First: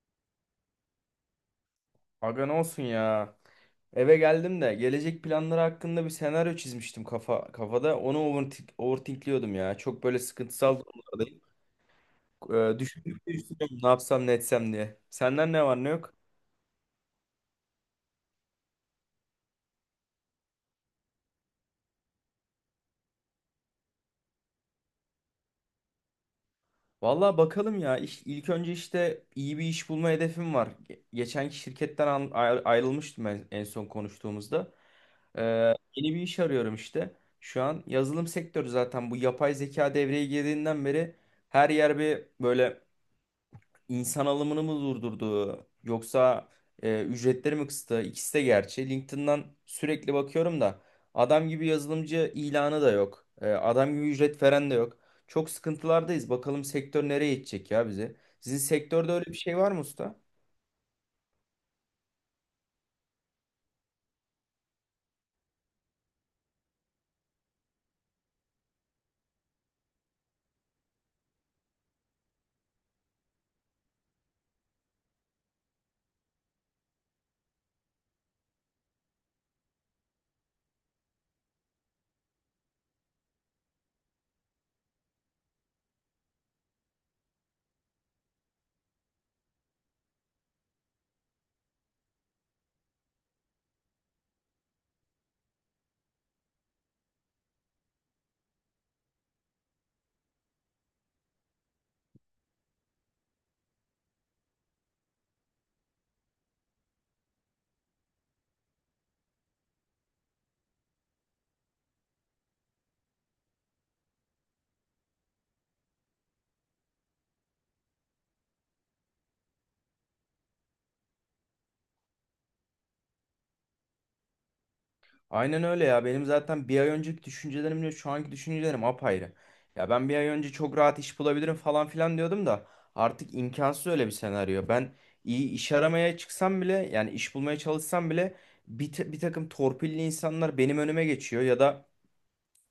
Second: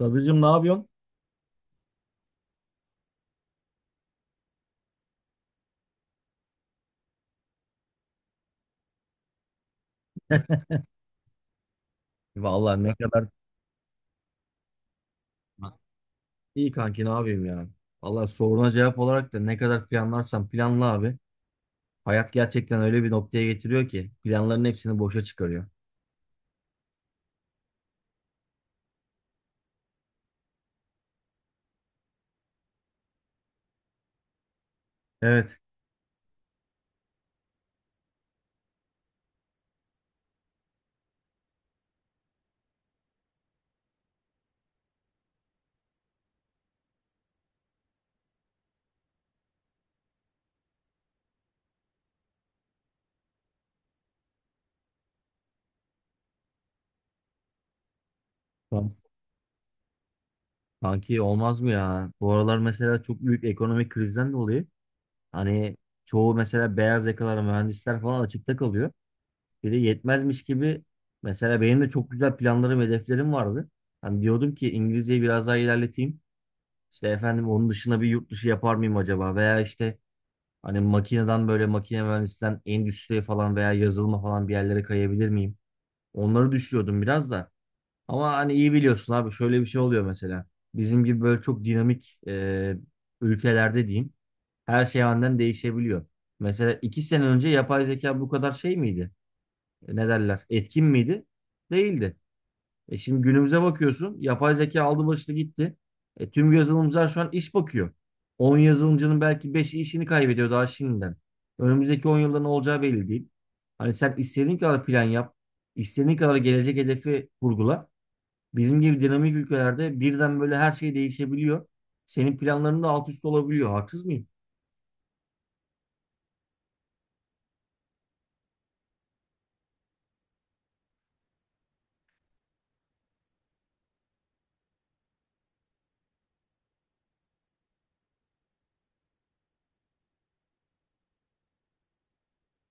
Sadıcığım ne yapıyorsun? Aga ne olsun ya. Eve geldim de gelecek planları hakkında bir senaryo çizmiştim kafa kafada. Onu overthinkliyordum ya. Çok böyle sıkıntısal durumlardayım. Ee, Vallahi ne kadar düşündükçe düşünüyorum ne yapsam ne etsem diye. Senden ne var ne yok? iyi kanki ne yapayım ya. Vallahi soruna cevap olarak da ne kadar planlarsan planla abi. Hayat gerçekten öyle bir noktaya getiriyor ki planların hepsini boşa çıkarıyor. Vallahi bakalım ya. İş, ilk önce işte iyi bir iş bulma hedefim var. Geçenki şirketten ayrılmıştım en son konuştuğumuzda. Ee, Evet. yeni bir iş arıyorum işte. Şu an yazılım sektörü zaten bu yapay zeka devreye girdiğinden beri her yer bir böyle insan alımını mı durdurdu yoksa ücretleri mi kıstı? İkisi de gerçi. LinkedIn'dan sürekli bakıyorum da adam gibi yazılımcı ilanı da yok. Adam gibi ücret veren de yok. Çok sıkıntılardayız. Bakalım sektör nereye gidecek ya bizi. Sizin Kan- sektörde öyle bir şey var mı usta? Kanki olmaz mı ya? Bu aralar mesela çok büyük ekonomik krizden dolayı hani çoğu mesela beyaz yakalar mühendisler falan açıkta kalıyor. Bir de yetmezmiş gibi mesela benim de çok güzel planlarım hedeflerim vardı. Hani diyordum ki İngilizceyi biraz daha ilerleteyim. İşte efendim onun dışına bir yurt dışı yapar mıyım acaba? Veya işte hani makineden böyle makine mühendisinden endüstriye falan veya yazılıma falan bir yerlere kayabilir miyim? Onları düşünüyordum biraz da. Ama hani iyi biliyorsun abi şöyle bir şey oluyor mesela. Bizim gibi böyle çok dinamik ülkelerde diyeyim her şey aniden değişebiliyor. Mesela iki sene önce yapay zeka bu kadar şey miydi? E, ne derler? Etkin miydi? Değildi. E şimdi günümüze bakıyorsun. Yapay zeka aldı başını gitti. E tüm yazılımcılar şu an iş bakıyor. 10 yazılımcının belki 5'i işini kaybediyor daha şimdiden. Önümüzdeki 10 yılda ne olacağı belli değil. Hani sen istediğin kadar plan yap, istediğin kadar gelecek hedefi kurgula. Bizim gibi dinamik ülkelerde birden böyle her şey değişebiliyor. Senin planların da alt üst olabiliyor. Haksız mıyım? Aynen öyle ya. Benim zaten bir ay önceki düşüncelerimle şu anki düşüncelerim apayrı. Ya ben bir ay önce çok rahat iş bulabilirim falan filan diyordum da artık imkansız öyle bir senaryo. Ben iyi iş aramaya çıksam bile yani iş bulmaya çalışsam bile bir takım torpilli insanlar benim önüme geçiyor ya da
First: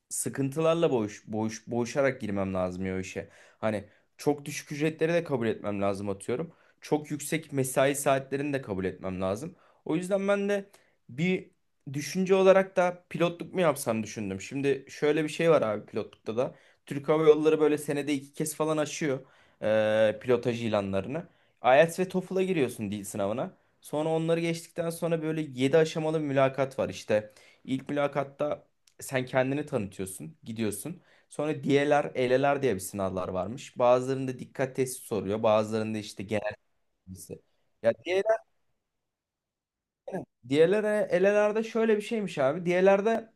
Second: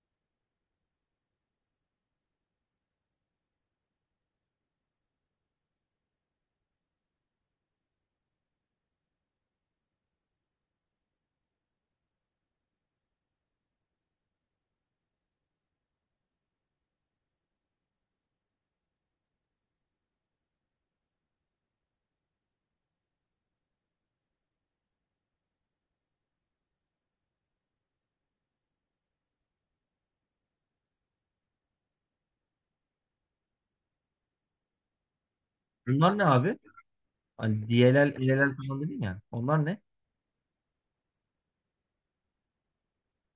sıkıntılarla boğuşarak girmem lazım ya o işe. Hani çok düşük ücretleri de kabul etmem lazım atıyorum. Çok yüksek mesai saatlerini de kabul etmem lazım. O yüzden ben de bir düşünce olarak da pilotluk mu yapsam düşündüm. Şimdi şöyle bir şey var abi pilotlukta da. Türk Hava Yolları böyle senede iki kez falan açıyor pilotaj ilanlarını. IELTS ve TOEFL'a giriyorsun dil sınavına. Sonra onları geçtikten sonra böyle 7 aşamalı bir mülakat var işte. İlk mülakatta sen kendini tanıtıyorsun, gidiyorsun. Sonra DLR, ELE'ler diye bir sınavlar varmış. Bazılarında dikkat testi soruyor, bazılarında Bunlar işte ne genel abi? bilgisi. Hani Ya DLL, DLR, LLL falan dedin ya. Onlar ne? DLR, ELE'lerde şöyle bir şeymiş abi. DLR'de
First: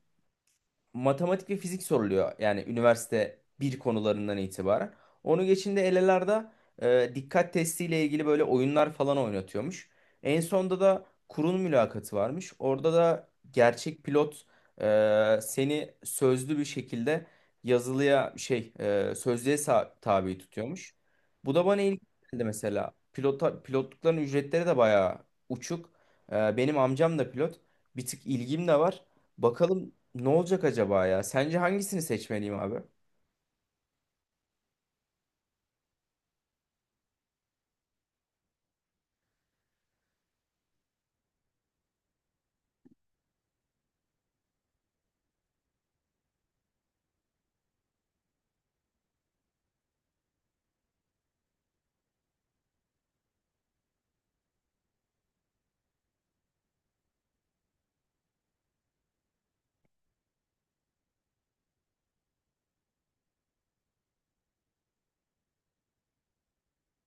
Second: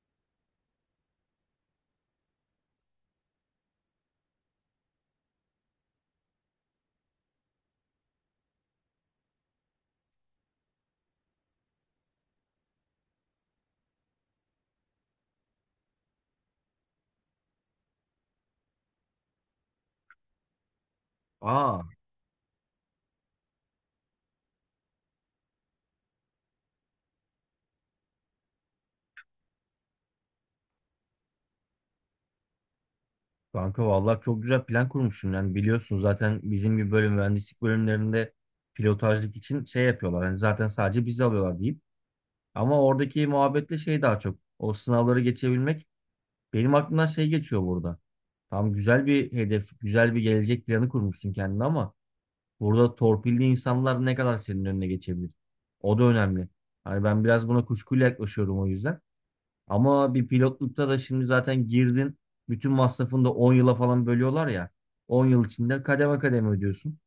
matematik ve fizik soruluyor. Yani üniversite bir konularından itibaren. Onu geçinde elelarda dikkat testiyle ilgili böyle oyunlar falan oynatıyormuş. En sonda da kurul mülakatı varmış. Orada da gerçek pilot seni sözlü bir şekilde yazılıya sözlüğe tabi tutuyormuş. Bu da Aa. bana ilginç geldi mesela. Pilotlukların ücretleri de bayağı uçuk. Benim amcam da pilot. Bir tık ilgim de var. Bakalım ne olacak acaba ya? Sence hangisini seçmeliyim abi? Kanka vallahi çok güzel plan kurmuşsun. Yani biliyorsun zaten bizim gibi bölüm mühendislik bölümlerinde pilotajlık için şey yapıyorlar. Yani zaten sadece bizi alıyorlar deyip. Ama oradaki muhabbetle şey daha çok. O sınavları geçebilmek. Benim aklımdan şey geçiyor burada. Tam güzel bir hedef, güzel bir gelecek planı kurmuşsun kendine ama burada torpilli insanlar ne kadar senin önüne geçebilir? O da önemli. Hani ben biraz buna kuşkuyla yaklaşıyorum o yüzden. Ama bir pilotlukta da şimdi zaten girdin. Bütün masrafını da 10 yıla falan bölüyorlar ya. 10 yıl içinde kademe kademe ödüyorsun.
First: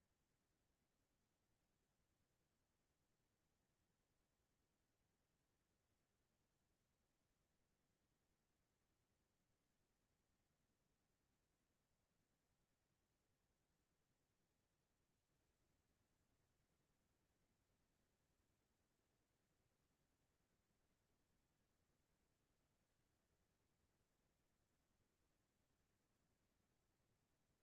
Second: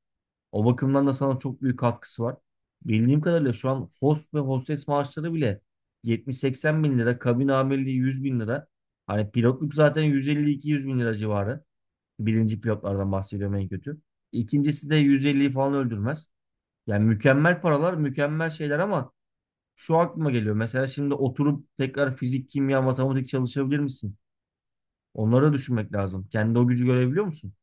O bakımdan da sana çok büyük katkısı var. Bildiğim kadarıyla şu an host ve hostes maaşları bile 70-80 bin TL. Kabin amirliği 100 bin TL. Hani pilotluk zaten 150-200 bin TL civarı. Birinci pilotlardan bahsediyorum en kötü. İkincisi de 150'yi falan öldürmez. Yani mükemmel paralar, mükemmel şeyler ama şu aklıma geliyor. Mesela şimdi oturup tekrar fizik, kimya, matematik çalışabilir misin? Onları da düşünmek lazım. Kendi o gücü görebiliyor musun?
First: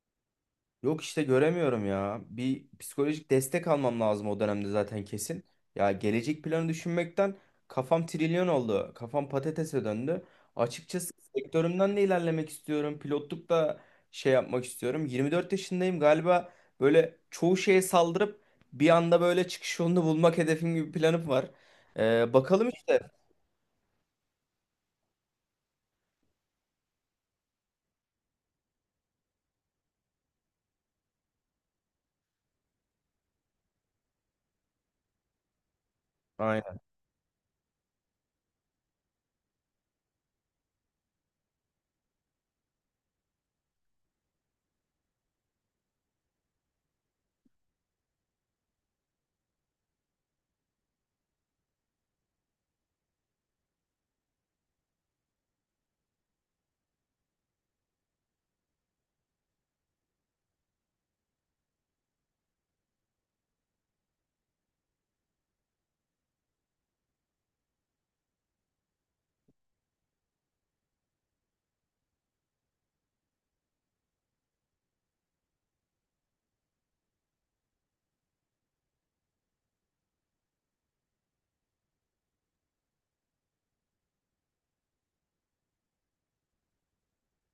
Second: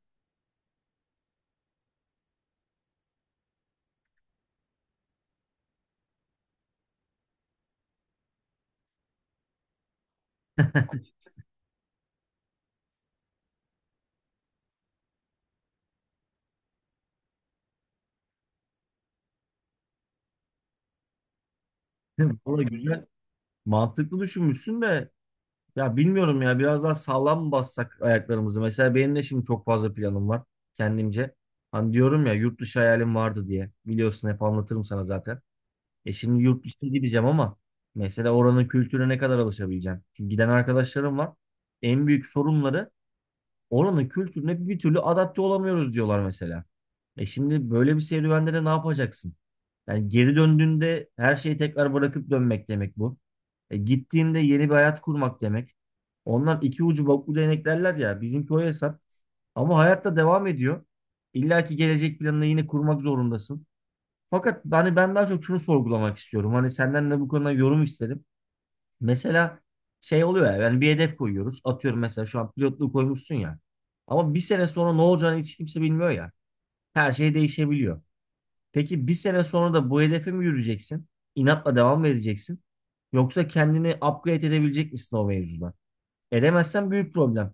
Yok işte göremiyorum ya. Bir psikolojik destek almam lazım o dönemde zaten kesin. Ya gelecek planı düşünmekten kafam trilyon oldu. Kafam patatese döndü. Açıkçası sektörümden de ilerlemek istiyorum. Pilotluk da şey yapmak istiyorum. 24 yaşındayım galiba böyle çoğu şeye saldırıp bir anda böyle çıkış yolunu bulmak hedefim gibi bir planım var. Ee, Valla bakalım işte. güzel. Mantıklı düşünmüşsün de ya bilmiyorum ya biraz daha sağlam mı bassak ayaklarımızı. Mesela benim de şimdi çok fazla planım var kendimce. Hani diyorum ya yurt dışı hayalim vardı diye. Biliyorsun hep anlatırım sana zaten. E şimdi yurt Aynen. dışına gideceğim ama mesela oranın kültürüne ne kadar alışabileceğim? Çünkü giden arkadaşlarım var. En büyük sorunları oranın kültürüne bir türlü adapte olamıyoruz diyorlar mesela. E şimdi böyle bir serüvende de ne yapacaksın? Yani geri döndüğünde her şeyi tekrar bırakıp dönmek demek bu. E gittiğinde yeni bir hayat kurmak demek. Ondan iki ucu boklu değnek derler ya. Bizimki o hesap. Ama hayatta devam ediyor. İlla ki gelecek planını yine kurmak zorundasın. Fakat hani ben daha çok şunu sorgulamak istiyorum. Hani senden de bu konuda yorum isterim. Mesela şey oluyor ya yani bir hedef koyuyoruz. Atıyorum mesela şu an pilotluğu koymuşsun ya. Ama bir sene sonra ne olacağını hiç kimse bilmiyor ya. Her şey değişebiliyor. Peki bir sene sonra da bu hedefe mi yürüyeceksin? İnatla devam mı edeceksin? Yoksa kendini upgrade edebilecek misin o mevzuda? Edemezsen büyük problem.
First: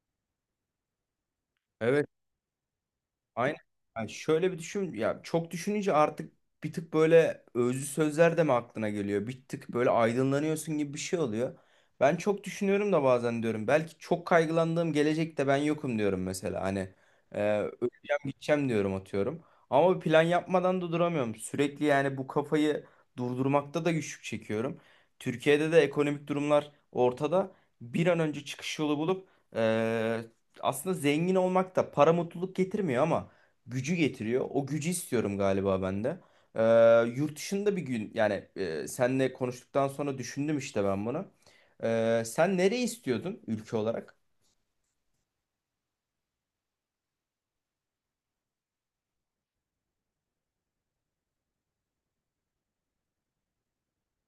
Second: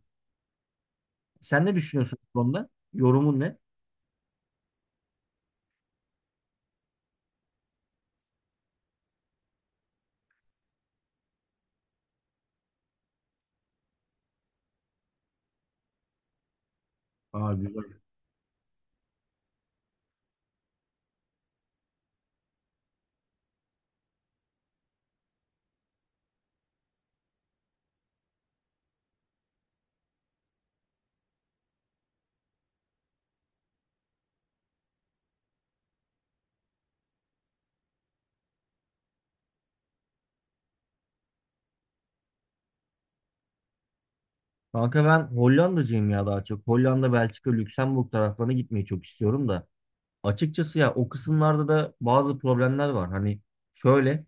Sen ne Evet. düşünüyorsun bu konuda? Yorumun Aynen. ne? Yani şöyle bir düşün ya çok düşününce artık bir tık böyle özlü sözler de mi aklına geliyor? Bir tık böyle aydınlanıyorsun gibi bir şey oluyor. Ben çok düşünüyorum da bazen diyorum belki çok kaygılandığım gelecekte ben yokum diyorum mesela hani Aa, güzel. öleceğim gideceğim diyorum atıyorum. Ama bir plan yapmadan da duramıyorum. Sürekli yani bu kafayı durdurmakta da güçlük çekiyorum. Türkiye'de de ekonomik durumlar ortada. Bir an önce çıkış yolu bulup e, aslında zengin olmak da para mutluluk getirmiyor ama gücü getiriyor. O gücü istiyorum galiba ben de. Ee, yurt dışında bir gün yani senle konuştuktan sonra düşündüm işte ben bunu. Sen nereyi istiyordun ülke olarak? Kanka ben Hollanda'cıyım ya daha çok. Hollanda, Belçika, Lüksemburg taraflarına gitmeyi çok istiyorum da. Açıkçası ya o kısımlarda da bazı problemler var. Hani şöyle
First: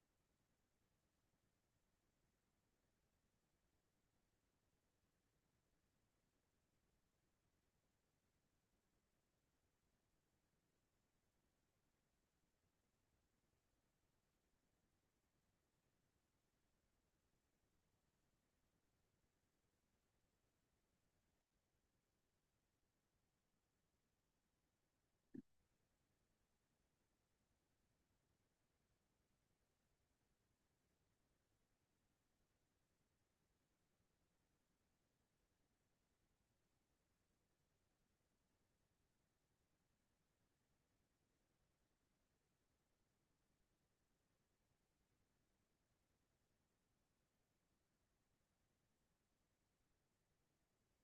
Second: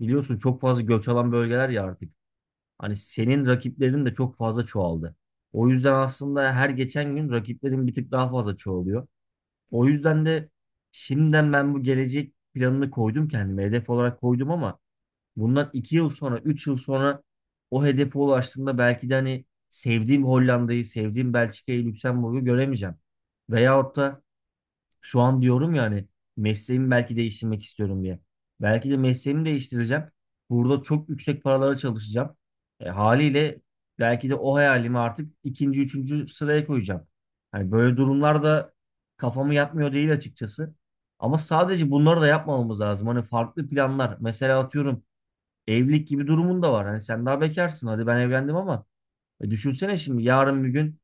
biliyorsun çok fazla göç alan bölgeler ya artık. Hani senin rakiplerin de çok fazla çoğaldı. O yüzden aslında her geçen gün rakiplerin bir tık daha fazla çoğalıyor. O yüzden de şimdiden ben bu gelecek planını koydum kendime. Hedef olarak koydum ama bundan 2 yıl sonra, 3 yıl sonra o hedefe ulaştığımda belki de hani sevdiğim Hollanda'yı, sevdiğim Belçika'yı, Lüksemburg'u göremeyeceğim. Veyahut da şu an diyorum ya hani mesleğimi belki değiştirmek istiyorum diye. Belki de mesleğimi değiştireceğim. Burada çok yüksek paralara çalışacağım. E, haliyle belki de o hayalimi artık ikinci, üçüncü sıraya koyacağım. Hani böyle durumlarda kafamı yatmıyor değil açıkçası. Ama sadece bunları da yapmamamız lazım. Hani farklı planlar. Mesela atıyorum evlilik gibi durumun da var. Hani sen daha bekarsın. Hadi ben evlendim ama düşünsene şimdi yarın bir gün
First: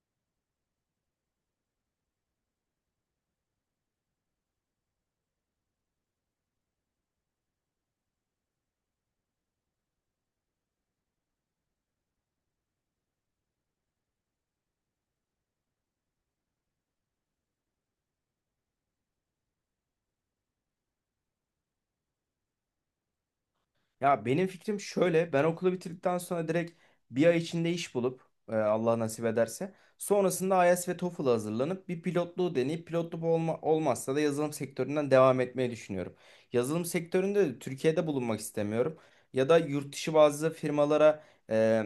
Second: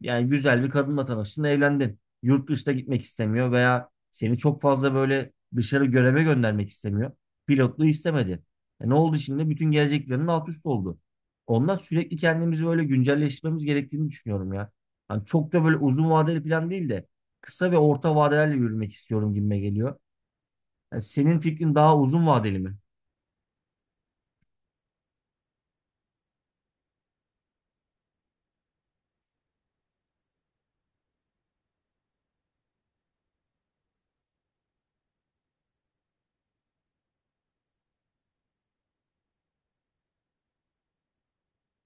yani güzel bir kadınla tanıştın, evlendin. Yurt dışına gitmek istemiyor veya seni çok fazla böyle dışarı göreve göndermek istemiyor. Pilotluğu istemedi. E ne oldu şimdi? Bütün gelecek planın alt üst oldu. Ondan sürekli kendimizi böyle güncelleştirmemiz gerektiğini düşünüyorum ya. Hani çok da böyle uzun vadeli plan değil de kısa ve orta vadelerle yürümek istiyorum gibime geliyor. Yani senin fikrin daha uzun vadeli mi? Ya benim fikrim şöyle. Ben okulu bitirdikten sonra direkt bir ay içinde iş bulup Allah nasip ederse sonrasında IELTS ve TOEFL hazırlanıp bir pilotluğu deneyip olmazsa da yazılım sektöründen devam etmeyi düşünüyorum. Yazılım sektöründe de Türkiye'de bulunmak istemiyorum. Ya da yurt dışı bazı firmalara e,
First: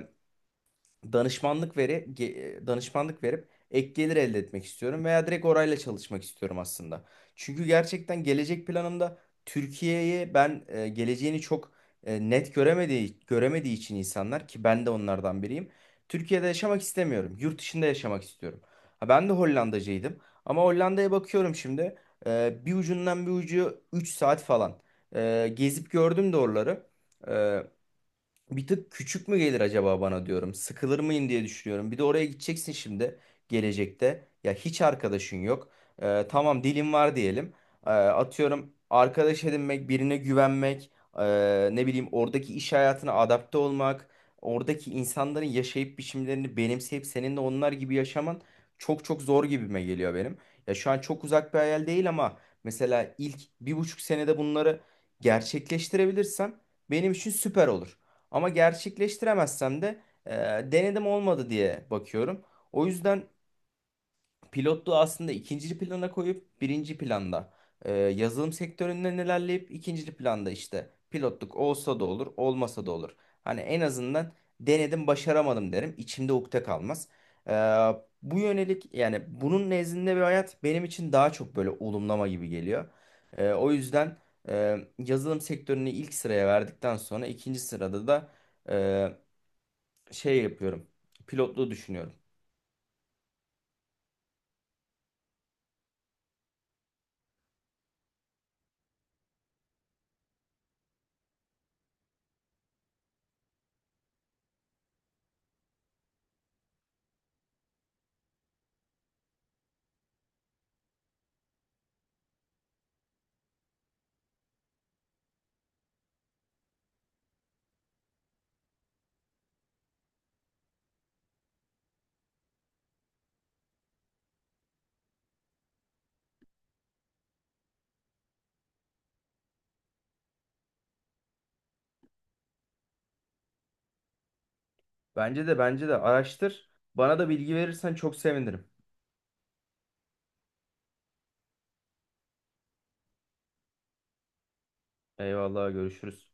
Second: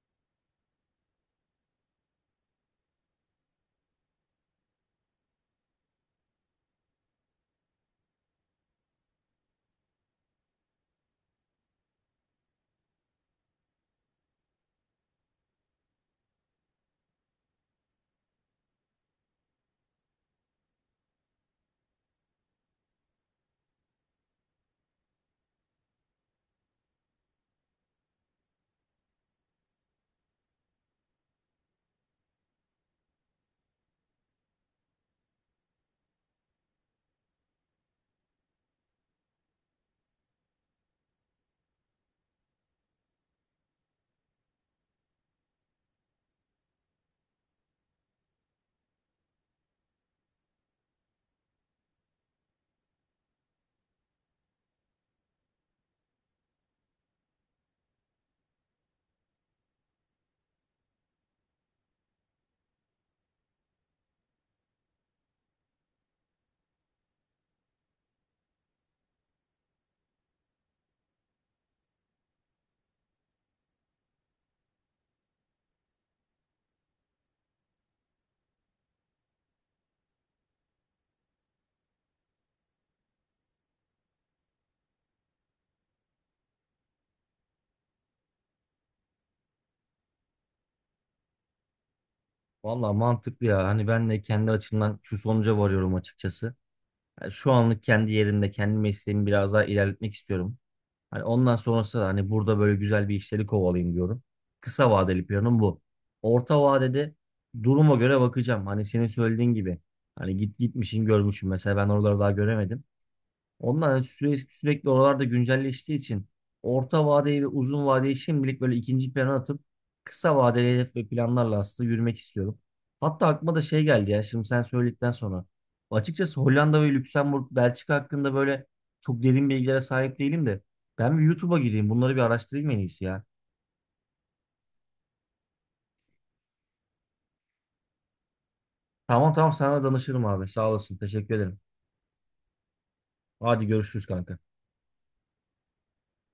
danışmanlık verip ek gelir elde etmek istiyorum veya direkt orayla çalışmak istiyorum aslında. Çünkü gerçekten gelecek planımda Türkiye'yi ben geleceğini çok net göremediği için insanlar ki ben de onlardan biriyim. Türkiye'de yaşamak istemiyorum. Yurt dışında yaşamak istiyorum. Ha, ben de Hollandacıydım ama Hollanda'ya bakıyorum şimdi. Bir ucundan bir ucu 3 saat falan. Gezip gördüm de oraları. E, bir tık küçük mü gelir acaba bana diyorum. Sıkılır mıyım diye düşünüyorum. Bir de oraya gideceksin şimdi gelecekte. Ya hiç arkadaşın yok. Tamam dilin var diyelim. Atıyorum arkadaş edinmek, birine güvenmek, ne bileyim oradaki iş hayatına adapte olmak, oradaki insanların yaşayıp biçimlerini benimseyip senin de onlar gibi yaşaman çok çok zor gibime geliyor benim. Ya şu an çok uzak bir hayal değil ama mesela ilk 1,5 senede bunları gerçekleştirebilirsem benim için süper olur. Ama gerçekleştiremezsem de e, denedim olmadı diye bakıyorum. O yüzden pilotluğu aslında ikinci plana koyup birinci planda yazılım sektöründen ilerleyip ikinci planda işte pilotluk olsa da olur olmasa da olur. Hani en azından denedim başaramadım derim içimde ukde kalmaz. E, bu yönelik yani bunun nezdinde bir hayat benim için daha çok böyle olumlama gibi geliyor. O yüzden yazılım sektörünü ilk sıraya verdikten sonra ikinci sırada da şey yapıyorum. Pilotluğu düşünüyorum. Valla mantıklı ya. Hani ben de kendi açımdan şu sonuca varıyorum açıkçası. Yani şu anlık kendi yerimde, kendi mesleğimi biraz daha ilerletmek istiyorum. Hani ondan sonrası da hani burada böyle güzel bir işleri kovalayayım diyorum. Kısa vadeli planım bu. Orta vadede duruma göre bakacağım. Hani senin söylediğin gibi. Hani git gitmişim görmüşüm. Mesela ben oraları daha göremedim. Onlar sürekli, sürekli oralarda güncelleştiği için orta vadeyi ve uzun vadeyi şimdilik böyle ikinci plana atıp kısa vadeli hedef ve planlarla aslında yürümek istiyorum. Hatta aklıma da şey geldi ya şimdi sen söyledikten sonra. Açıkçası Hollanda ve Lüksemburg, Belçika hakkında böyle çok derin bilgilere sahip değilim de ben bir YouTube'a gireyim bunları bir araştırayım en iyisi ya. Bence de araştır. Bana da bilgi verirsen çok sevinirim. Tamam tamam sana danışırım abi sağ olasın teşekkür ederim. Hadi görüşürüz kanka. Eyvallah görüşürüz.